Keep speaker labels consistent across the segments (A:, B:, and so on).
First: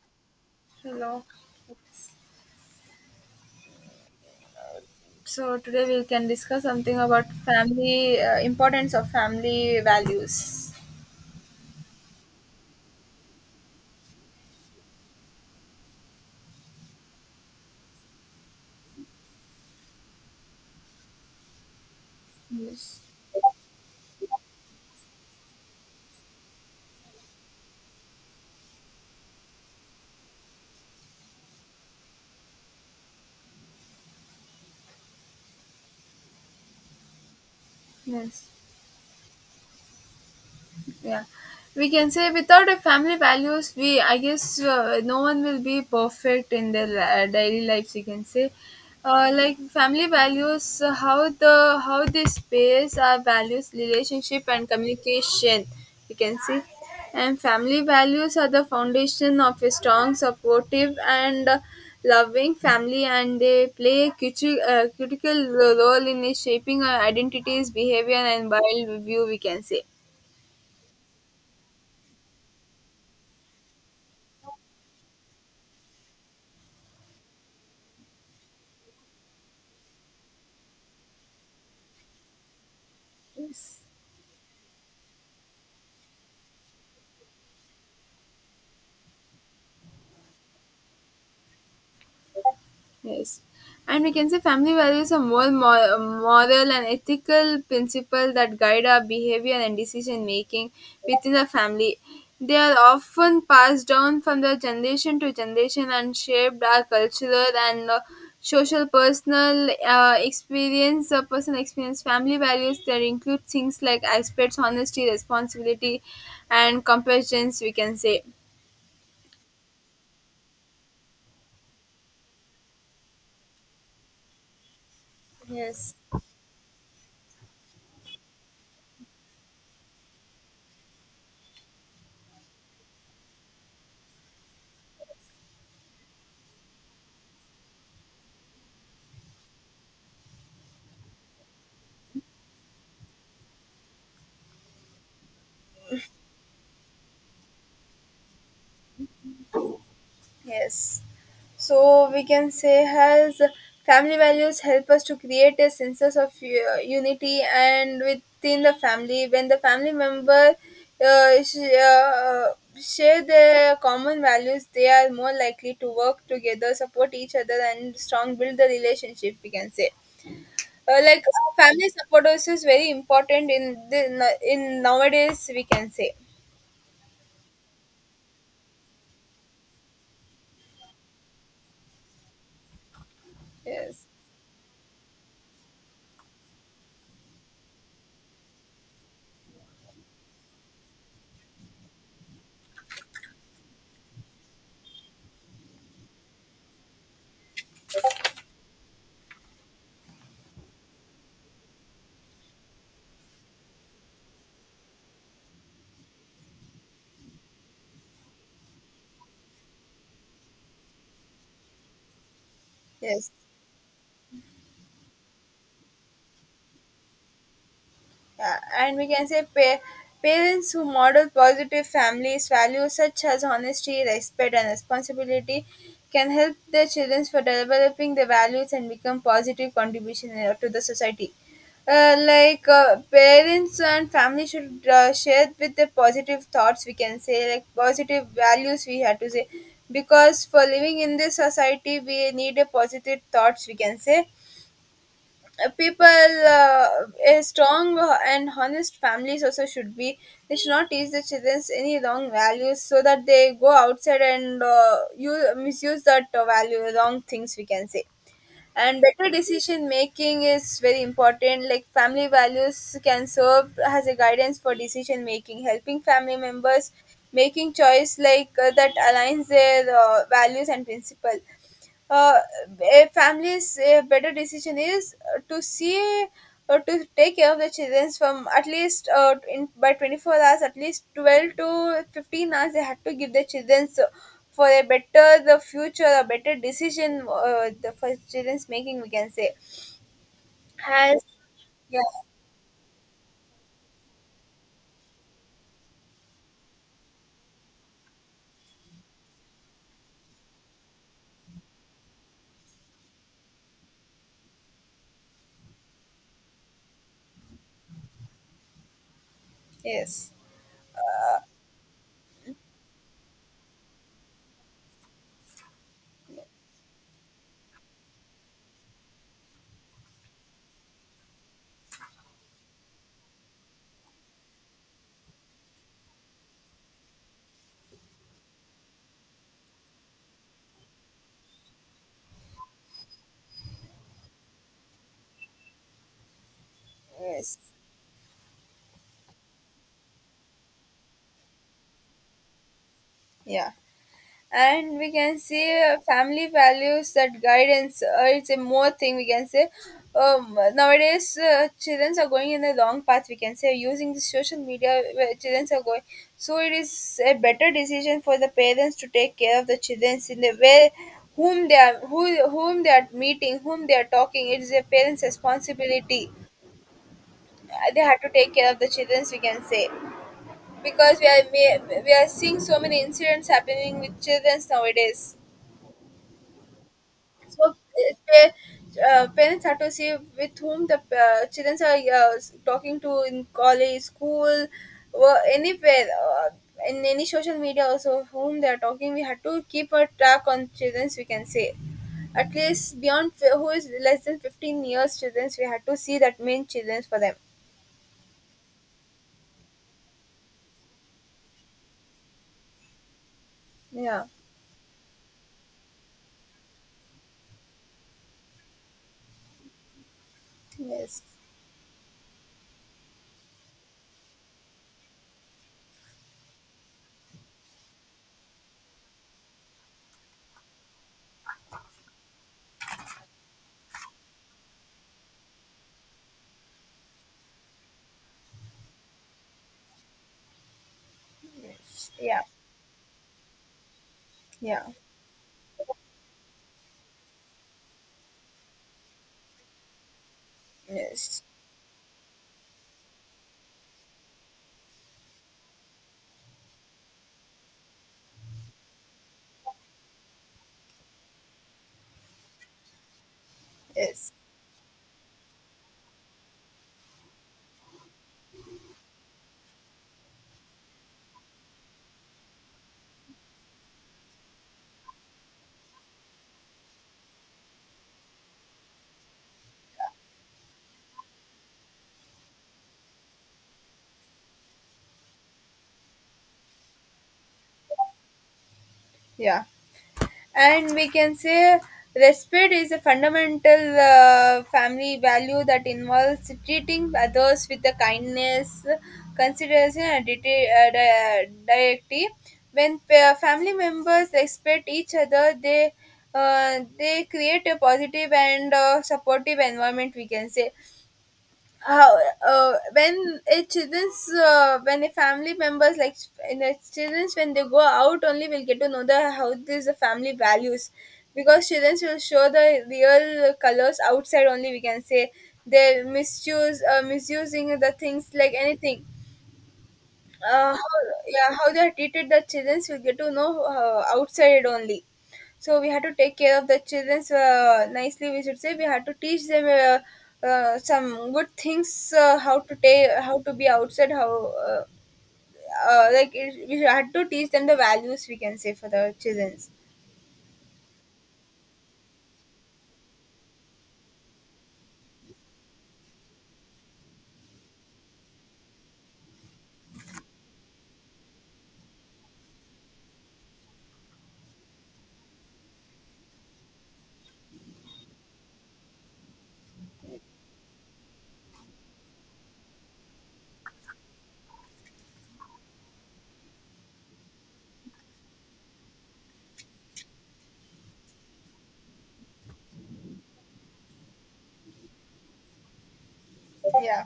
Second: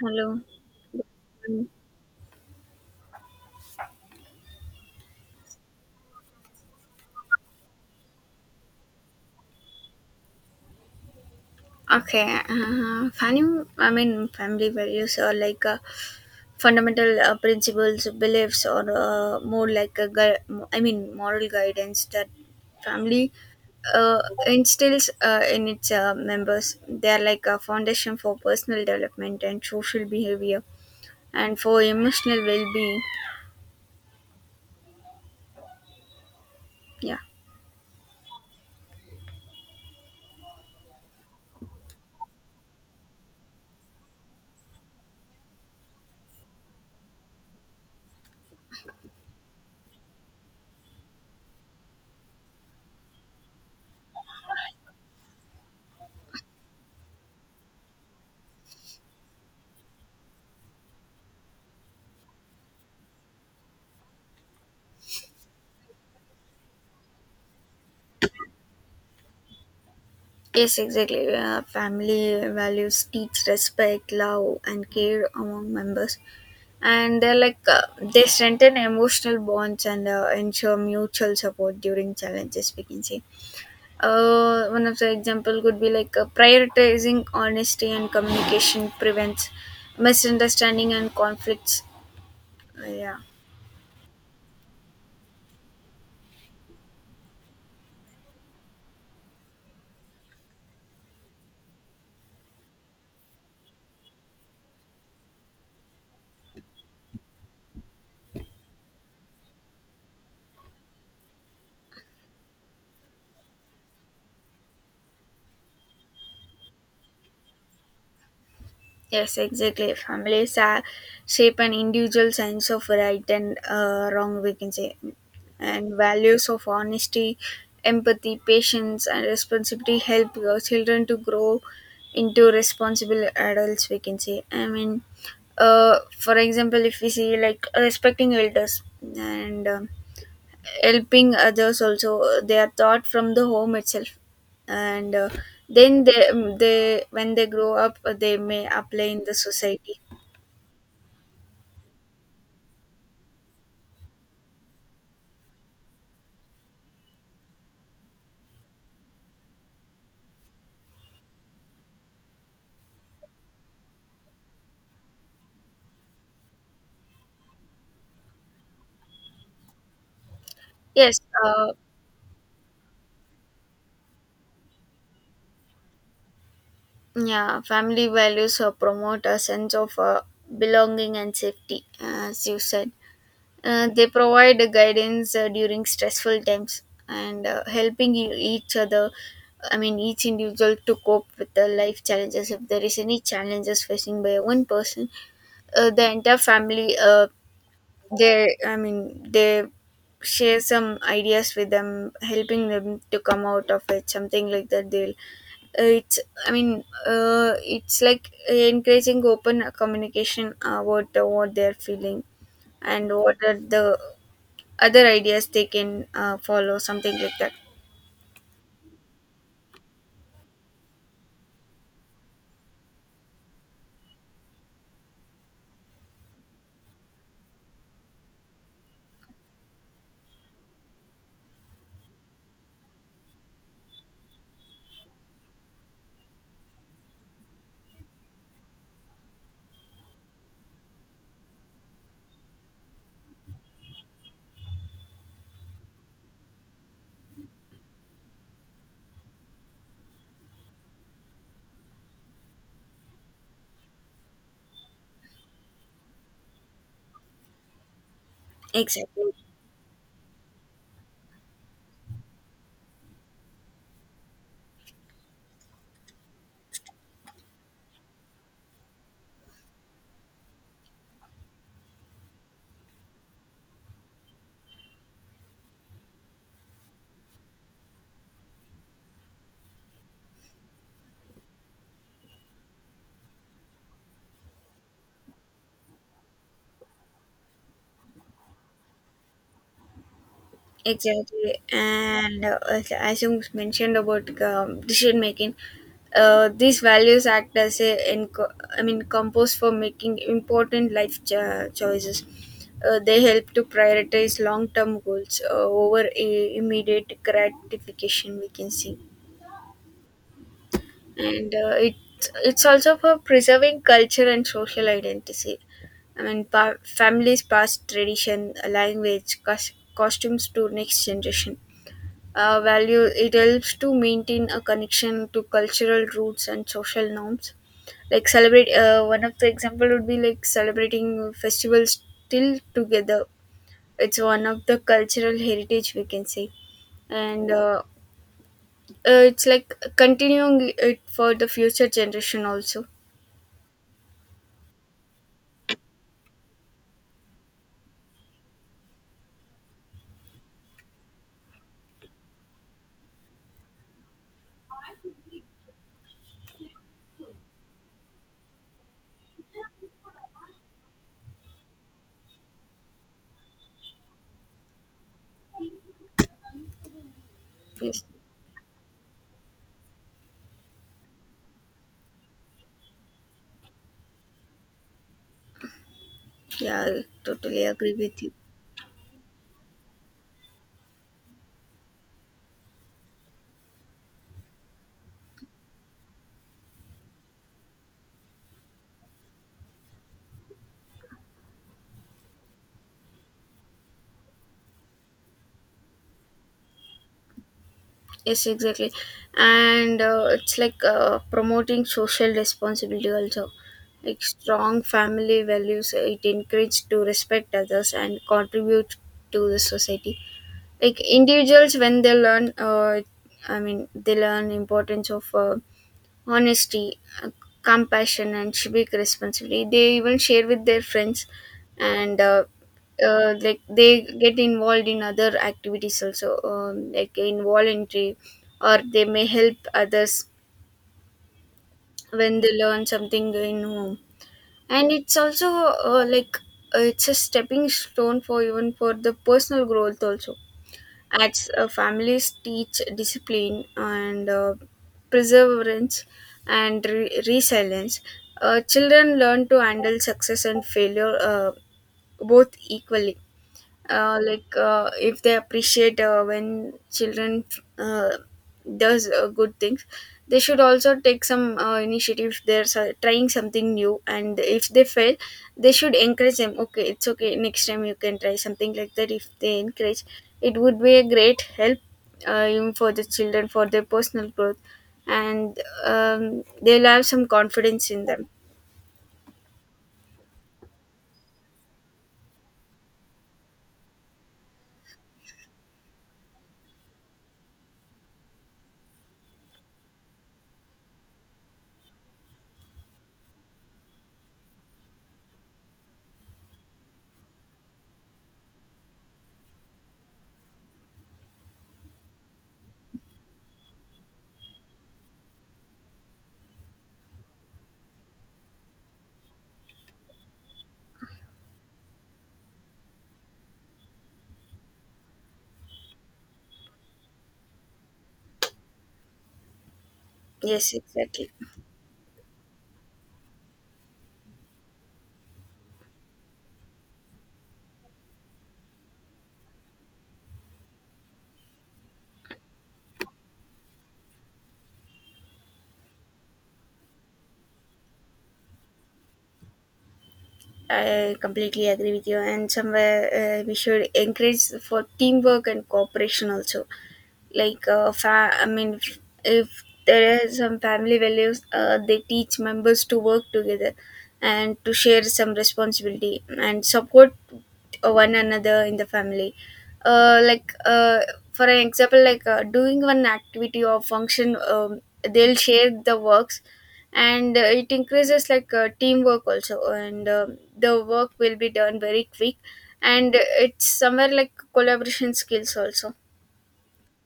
A: Hello.
B: Hello.
A: Mm.
B: So today we can discuss something about family, importance of family values.
A: Okay. Family, I mean, family values are like fundamental principles, beliefs, or more like a I mean, moral guidance that
B: Yes.
A: family instills in its members. They are like a foundation for personal development and social behavior, and for emotional well-being. Yeah.
B: Yes. Yeah, we can say without a family values we I guess no one will be perfect in their daily lives, you can say. Like family values, how they space our values, relationship, and communication, you can see. And family values are the foundation of a strong, supportive, and loving family, and they play a critical role in shaping our identities, behavior, and world view, we can say.
A: Yes, exactly. Family values teach respect, love, and care among members, and they're like they strengthen emotional bonds and ensure mutual support during challenges, we can say.
B: Yes.
A: One of the example could be like prioritizing honesty and communication prevents misunderstanding and conflicts. Yeah.
B: Yes. And we can say family values are moral and ethical principles that guide our behavior and decision making within the family. They are often passed down from the generation to generation and shaped our cultural and social personal experience, personal experience. Family values that include things like aspects, honesty, responsibility, and compassion, we can say.
A: Yes, exactly. Families are shape an individual sense of right and wrong, we can say,
B: Yes.
A: and values of honesty, empathy, patience, and responsibility help your children to grow into responsible adults, we can say. I mean, for example, if we see like respecting elders and helping others also, they are taught from the home itself, and then they when they grow up they may apply in the society.
B: Yes. So we can say has, family values help us to create a sense of unity and within the family. When the family member uh, sh- uh, share their common values, they are more likely to work together, support each other, and strong build the relationship, we can say.
A: Yes,
B: Family support also is very important in nowadays, we can say.
A: yeah, family values promote a sense of belonging and safety, as you said.
B: Yes.
A: They provide guidance during stressful times and helping each other, I mean each individual, to cope with the life challenges. If there is any challenges facing by one person, the entire family they share some ideas with them, helping them to come out of it, something like that they'll it's it's like encouraging open communication about what they're feeling and
B: Yes.
A: what are the other ideas they can follow, something like that.
B: Yeah, and we can say parents who model positive families values such as honesty, respect, and responsibility can help their children for developing their values and become positive contribution to the society. Parents and family should share with their positive thoughts. We can say, like, positive values. We have to say because for living in this society, we need a positive thoughts, we can say. People, a strong and honest families also should be, they should not teach the children any wrong values so that they go outside and misuse that value wrong things, we can say. And
A: Exactly.
B: better decision making is very important. Like, family values can serve as a guidance for decision making, helping family members making choice like that aligns their values and principle. uh, a family's better decision is to see or to take care of the children from at least in by 24 hours, at least 12 to 15 hours they had to give their children. So for a better the future, a better decision the for children's making, we can say, has.
A: Exactly,
B: Yeah.
A: and as you mentioned about decision making, these values act as a I mean compost for making important life choices. They help to prioritize long-term goals over immediate gratification. We can see,
B: Yes.
A: and it's also for preserving culture and social identity. I mean, families pass tradition, language, costumes to next generation. Value, it helps to maintain a connection to cultural roots and social norms, like celebrate, one of the example would be like celebrating festivals still together. It's one of the cultural heritage, we can say. And
B: Yes.
A: it's like continuing it for the future generation also.
B: Yeah. And we can see family values, that guidance, it's a more thing, we can say. Nowadays, children are going in a long path, we can say, using the social media where children are going. So it is a better decision for the parents to take care of the children in the way whom they are who whom they are meeting, whom they are talking. It is a parents responsibility. They
A: Yes.
B: have to take care of the children, we can say, because we are seeing so many incidents happening with children nowadays.
A: Yeah, I
B: So
A: totally agree with you.
B: parents have to see with whom the children are talking to in college, school, or anywhere, in any social media also whom they are talking. We have to keep a track on childrens, we can say. At least beyond who is less than 15 years childrens, we have to see that main childrens for them.
A: Yes, exactly. And it's like promoting social responsibility also. Like
B: Yeah.
A: strong family values, it encourages to respect others and contribute to the society. Like
B: Yes.
A: individuals, when they learn, I mean, they learn importance of honesty, compassion, and civic responsibility. They even share with their friends, and like they get involved in other activities also, like in voluntary, or they may help others
B: Yes.
A: when
B: Yeah.
A: they learn something in home.
B: Yeah.
A: And it's also like it's a stepping stone for even for the personal growth also,
B: Yes.
A: as families teach discipline and perseverance and resilience. Children learn to handle success and failure both equally.
B: Yes.
A: Like if they appreciate when children uh, does good things, they should also take some initiative. If they're trying something new and if they fail, they should encourage them, okay, it's okay, next time you can try, something like that. If they encourage, it would be a great help even for the children for their personal growth, and they'll have some confidence in them.
B: Yeah. And we can say respect is a fundamental family value that involves treating others with the kindness, consideration, and dignity. When family members respect each other, they create a positive and supportive environment, we can say. How when a family members, like, in a children's, when they go out, only will get to know the how this the family values, because children will show the real colors outside only, we can say. They misuse misusing the things like anything. uh,
A: Yes,
B: how,
A: exactly.
B: yeah, how they have treated the children, we get to know outside only. So we had to take care of the children nicely, we should say. We had to teach them some good things, how to be outside, how uh, like it, we had to teach them the values, we can say, for the children.
A: I completely agree with you, and somewhere we should encourage for teamwork and cooperation also, like if there are some family values they teach members to work together and to share some responsibility and support one another in the family. Like for an example, like doing one activity or function, they'll share the works, and it increases like teamwork also, and the work will be done very quick, and it's somewhere like collaboration skills also.
B: Yeah.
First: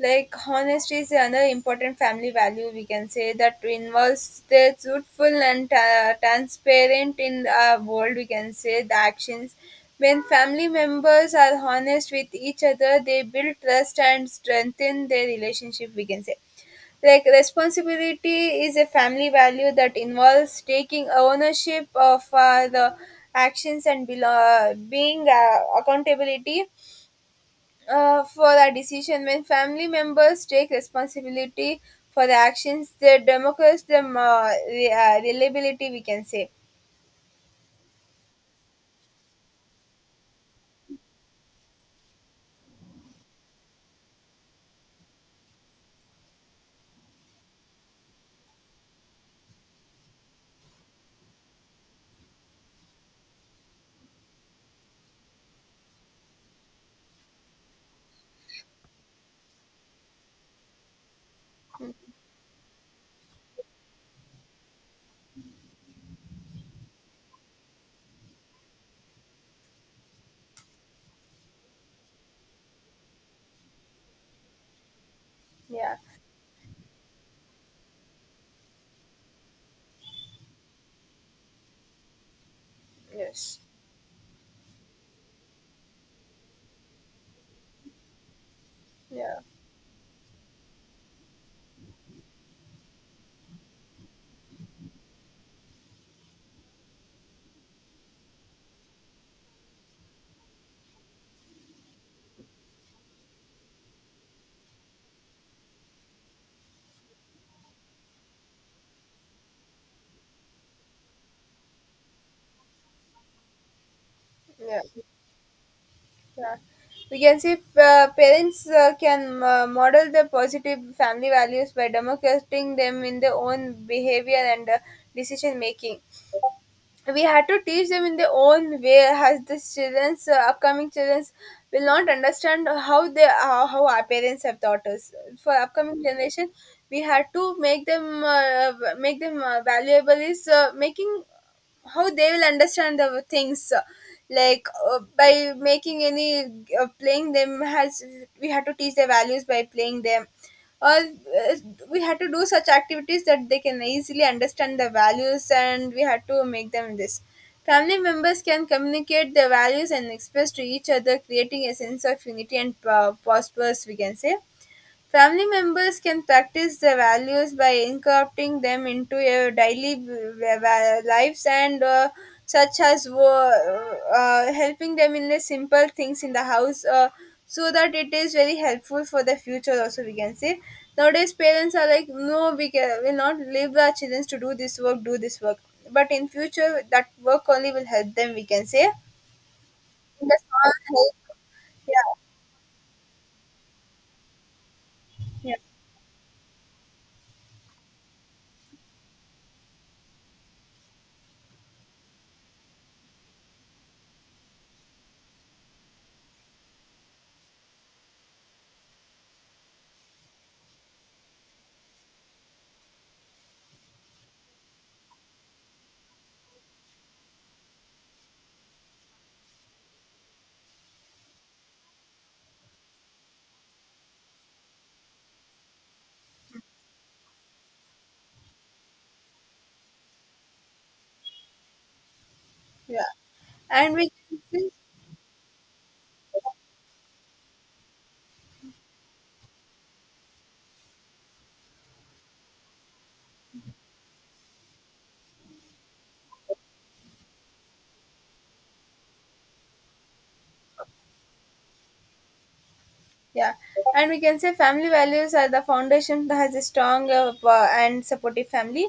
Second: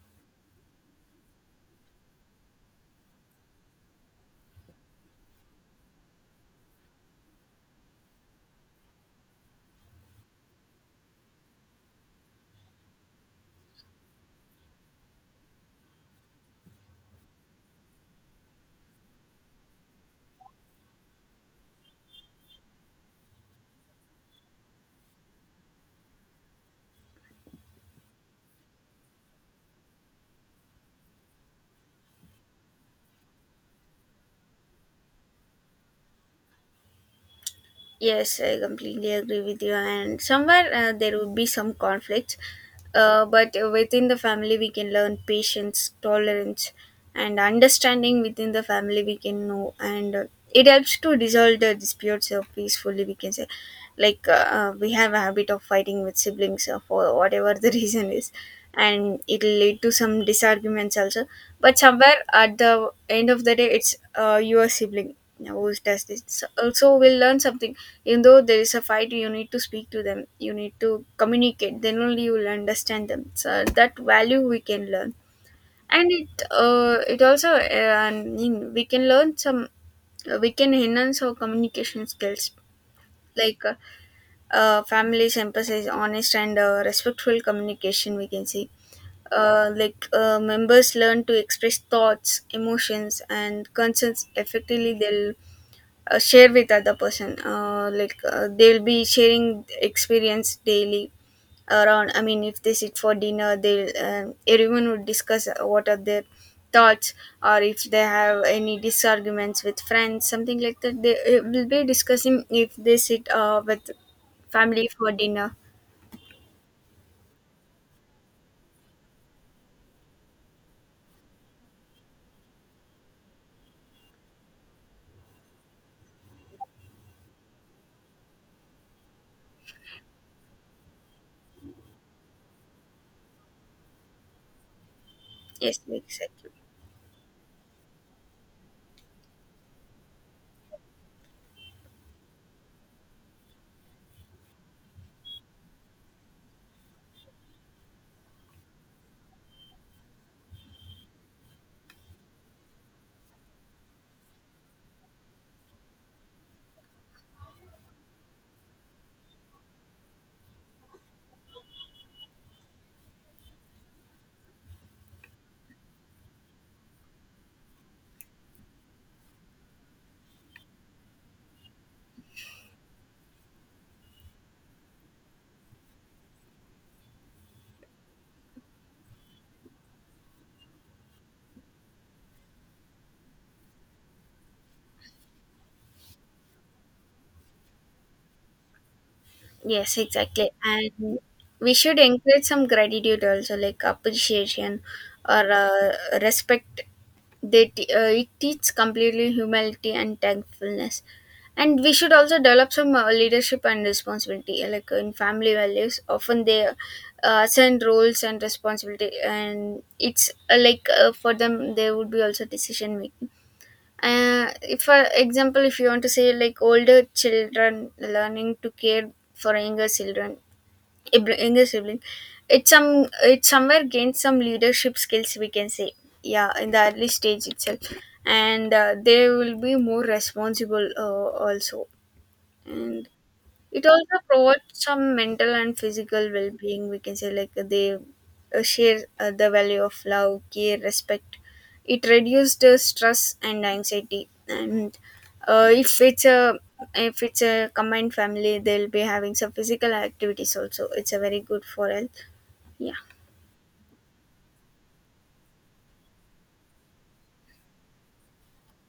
B: Like, honesty is another important family value, we can say, that involves the truthful and transparent in our world, we can say, the actions. When family members are honest with each other, they build trust and strengthen their relationship, we can say. Like, responsibility is a family value that involves taking ownership of the actions and being accountability for a decision. When family members take responsibility for the actions, they democrats the reliability, we can say.
A: Yes, I completely agree with you. And somewhere there would be some conflicts, but within the family, we can learn patience, tolerance, and understanding within the family, we can know. And it helps to resolve the disputes peacefully, we can say. Like, we have a habit of fighting with siblings for whatever the reason is, and it'll lead to some disarguments also. But somewhere at the end of the day, it's your sibling who does this. So, also, we'll learn something. Even though there is a fight, you need to speak to them, you need to communicate, then only you will understand them, so that value we can learn.
B: Yeah.
A: And it also we can learn some we can enhance our communication skills,
B: Yes.
A: like families emphasize honest and respectful communication, we can see.
B: Yeah.
A: Like members learn to express thoughts, emotions, and concerns effectively. They'll share with other person, like they'll be sharing experience daily around. I mean, if they sit for dinner, they'll everyone would discuss what are their thoughts, or if they have any disarguments with friends, something like that, they will be discussing if they sit with
B: Yeah.
A: family for dinner.
B: Yeah. We can see parents can model the positive family values by demonstrating them in their own behavior and decision making. We had to teach them in their own way, as the children's upcoming childrens will not understand how our parents have taught us. For
A: Yes,
B: upcoming generation,
A: exactly.
B: we had to make them valuable is making how they will understand the things, like by making any playing them, has, we had to teach their values by playing them, or we had to do such activities that they can easily understand the values, and we had to make them this. Family members can communicate their values and express to each other, creating a sense of unity and prosperous, we can say. Family members can practice the values by incorporating them into your daily lives and such as helping them in the simple things in the house, so that it is very helpful for the future also, we can say. Nowadays parents are like, no, will not leave our children to do this work, do this work, but in future that work only will help them, we can say.
A: Yes,
B: The
A: exactly.
B: small help.
A: And we should
B: Yeah.
A: encourage some gratitude also, like appreciation or
B: Yeah.
A: respect. They it teaches completely humility and thankfulness. And we should also develop some leadership and responsibility, like in family values. Often they assign roles and responsibility, and it's like for them, there would be also decision making. If for example if you want to say, like older children learning to care for younger children, younger sibling, it somewhere gains some leadership skills, we can say, yeah, in the early stage itself. And they will be more responsible also.
B: Yeah.
A: And it
B: And we
A: also
B: can
A: provides
B: see.
A: some mental and physical well-being, we can say. Like they share the value of love, care, respect, it reduces the stress and anxiety. And uh, if it's a if it's a combined family, they'll be having some physical activities also, it's a very good for health. Yeah.
B: Yeah, and we can say family values are the foundation that has a strong and supportive family.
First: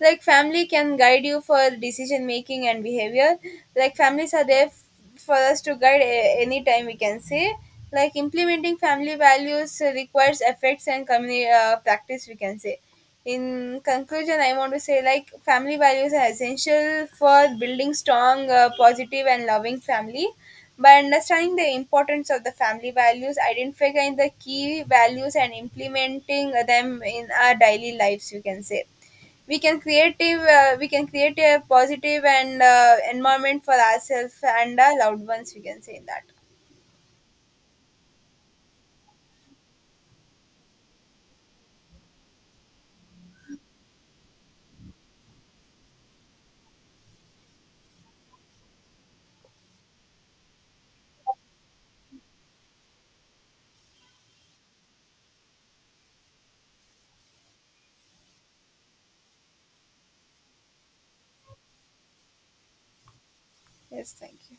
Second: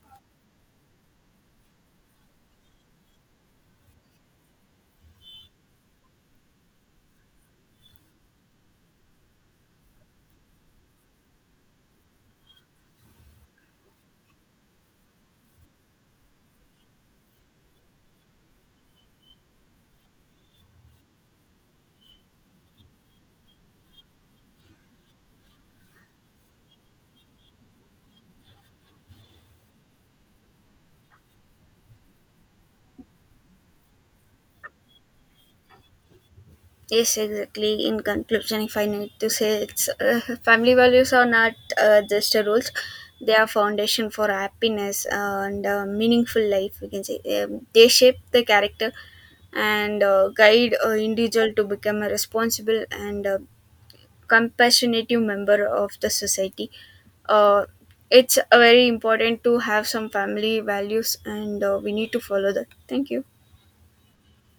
B: Like, family can guide you for decision making and behavior. Like, families are there for us to guide any time, we can say. Like, implementing family values requires efforts and community practice, we can say. In conclusion, I want to say, like, family values are essential for building strong, positive, and loving family. By understanding the importance of the family values, identifying the key values, and implementing them in our daily lives, you can say we can create a positive and environment for ourselves and our loved ones, we can say that.
A: Yes, exactly. In conclusion, if I need to say, it's family values are not just a rules; they are foundation for happiness and meaningful life. We can say they shape the character and guide an individual to become a responsible and compassionate member of the society. Uh, it's very important to have some family values, and we need to follow that. Thank you.
B: Yes, thank you.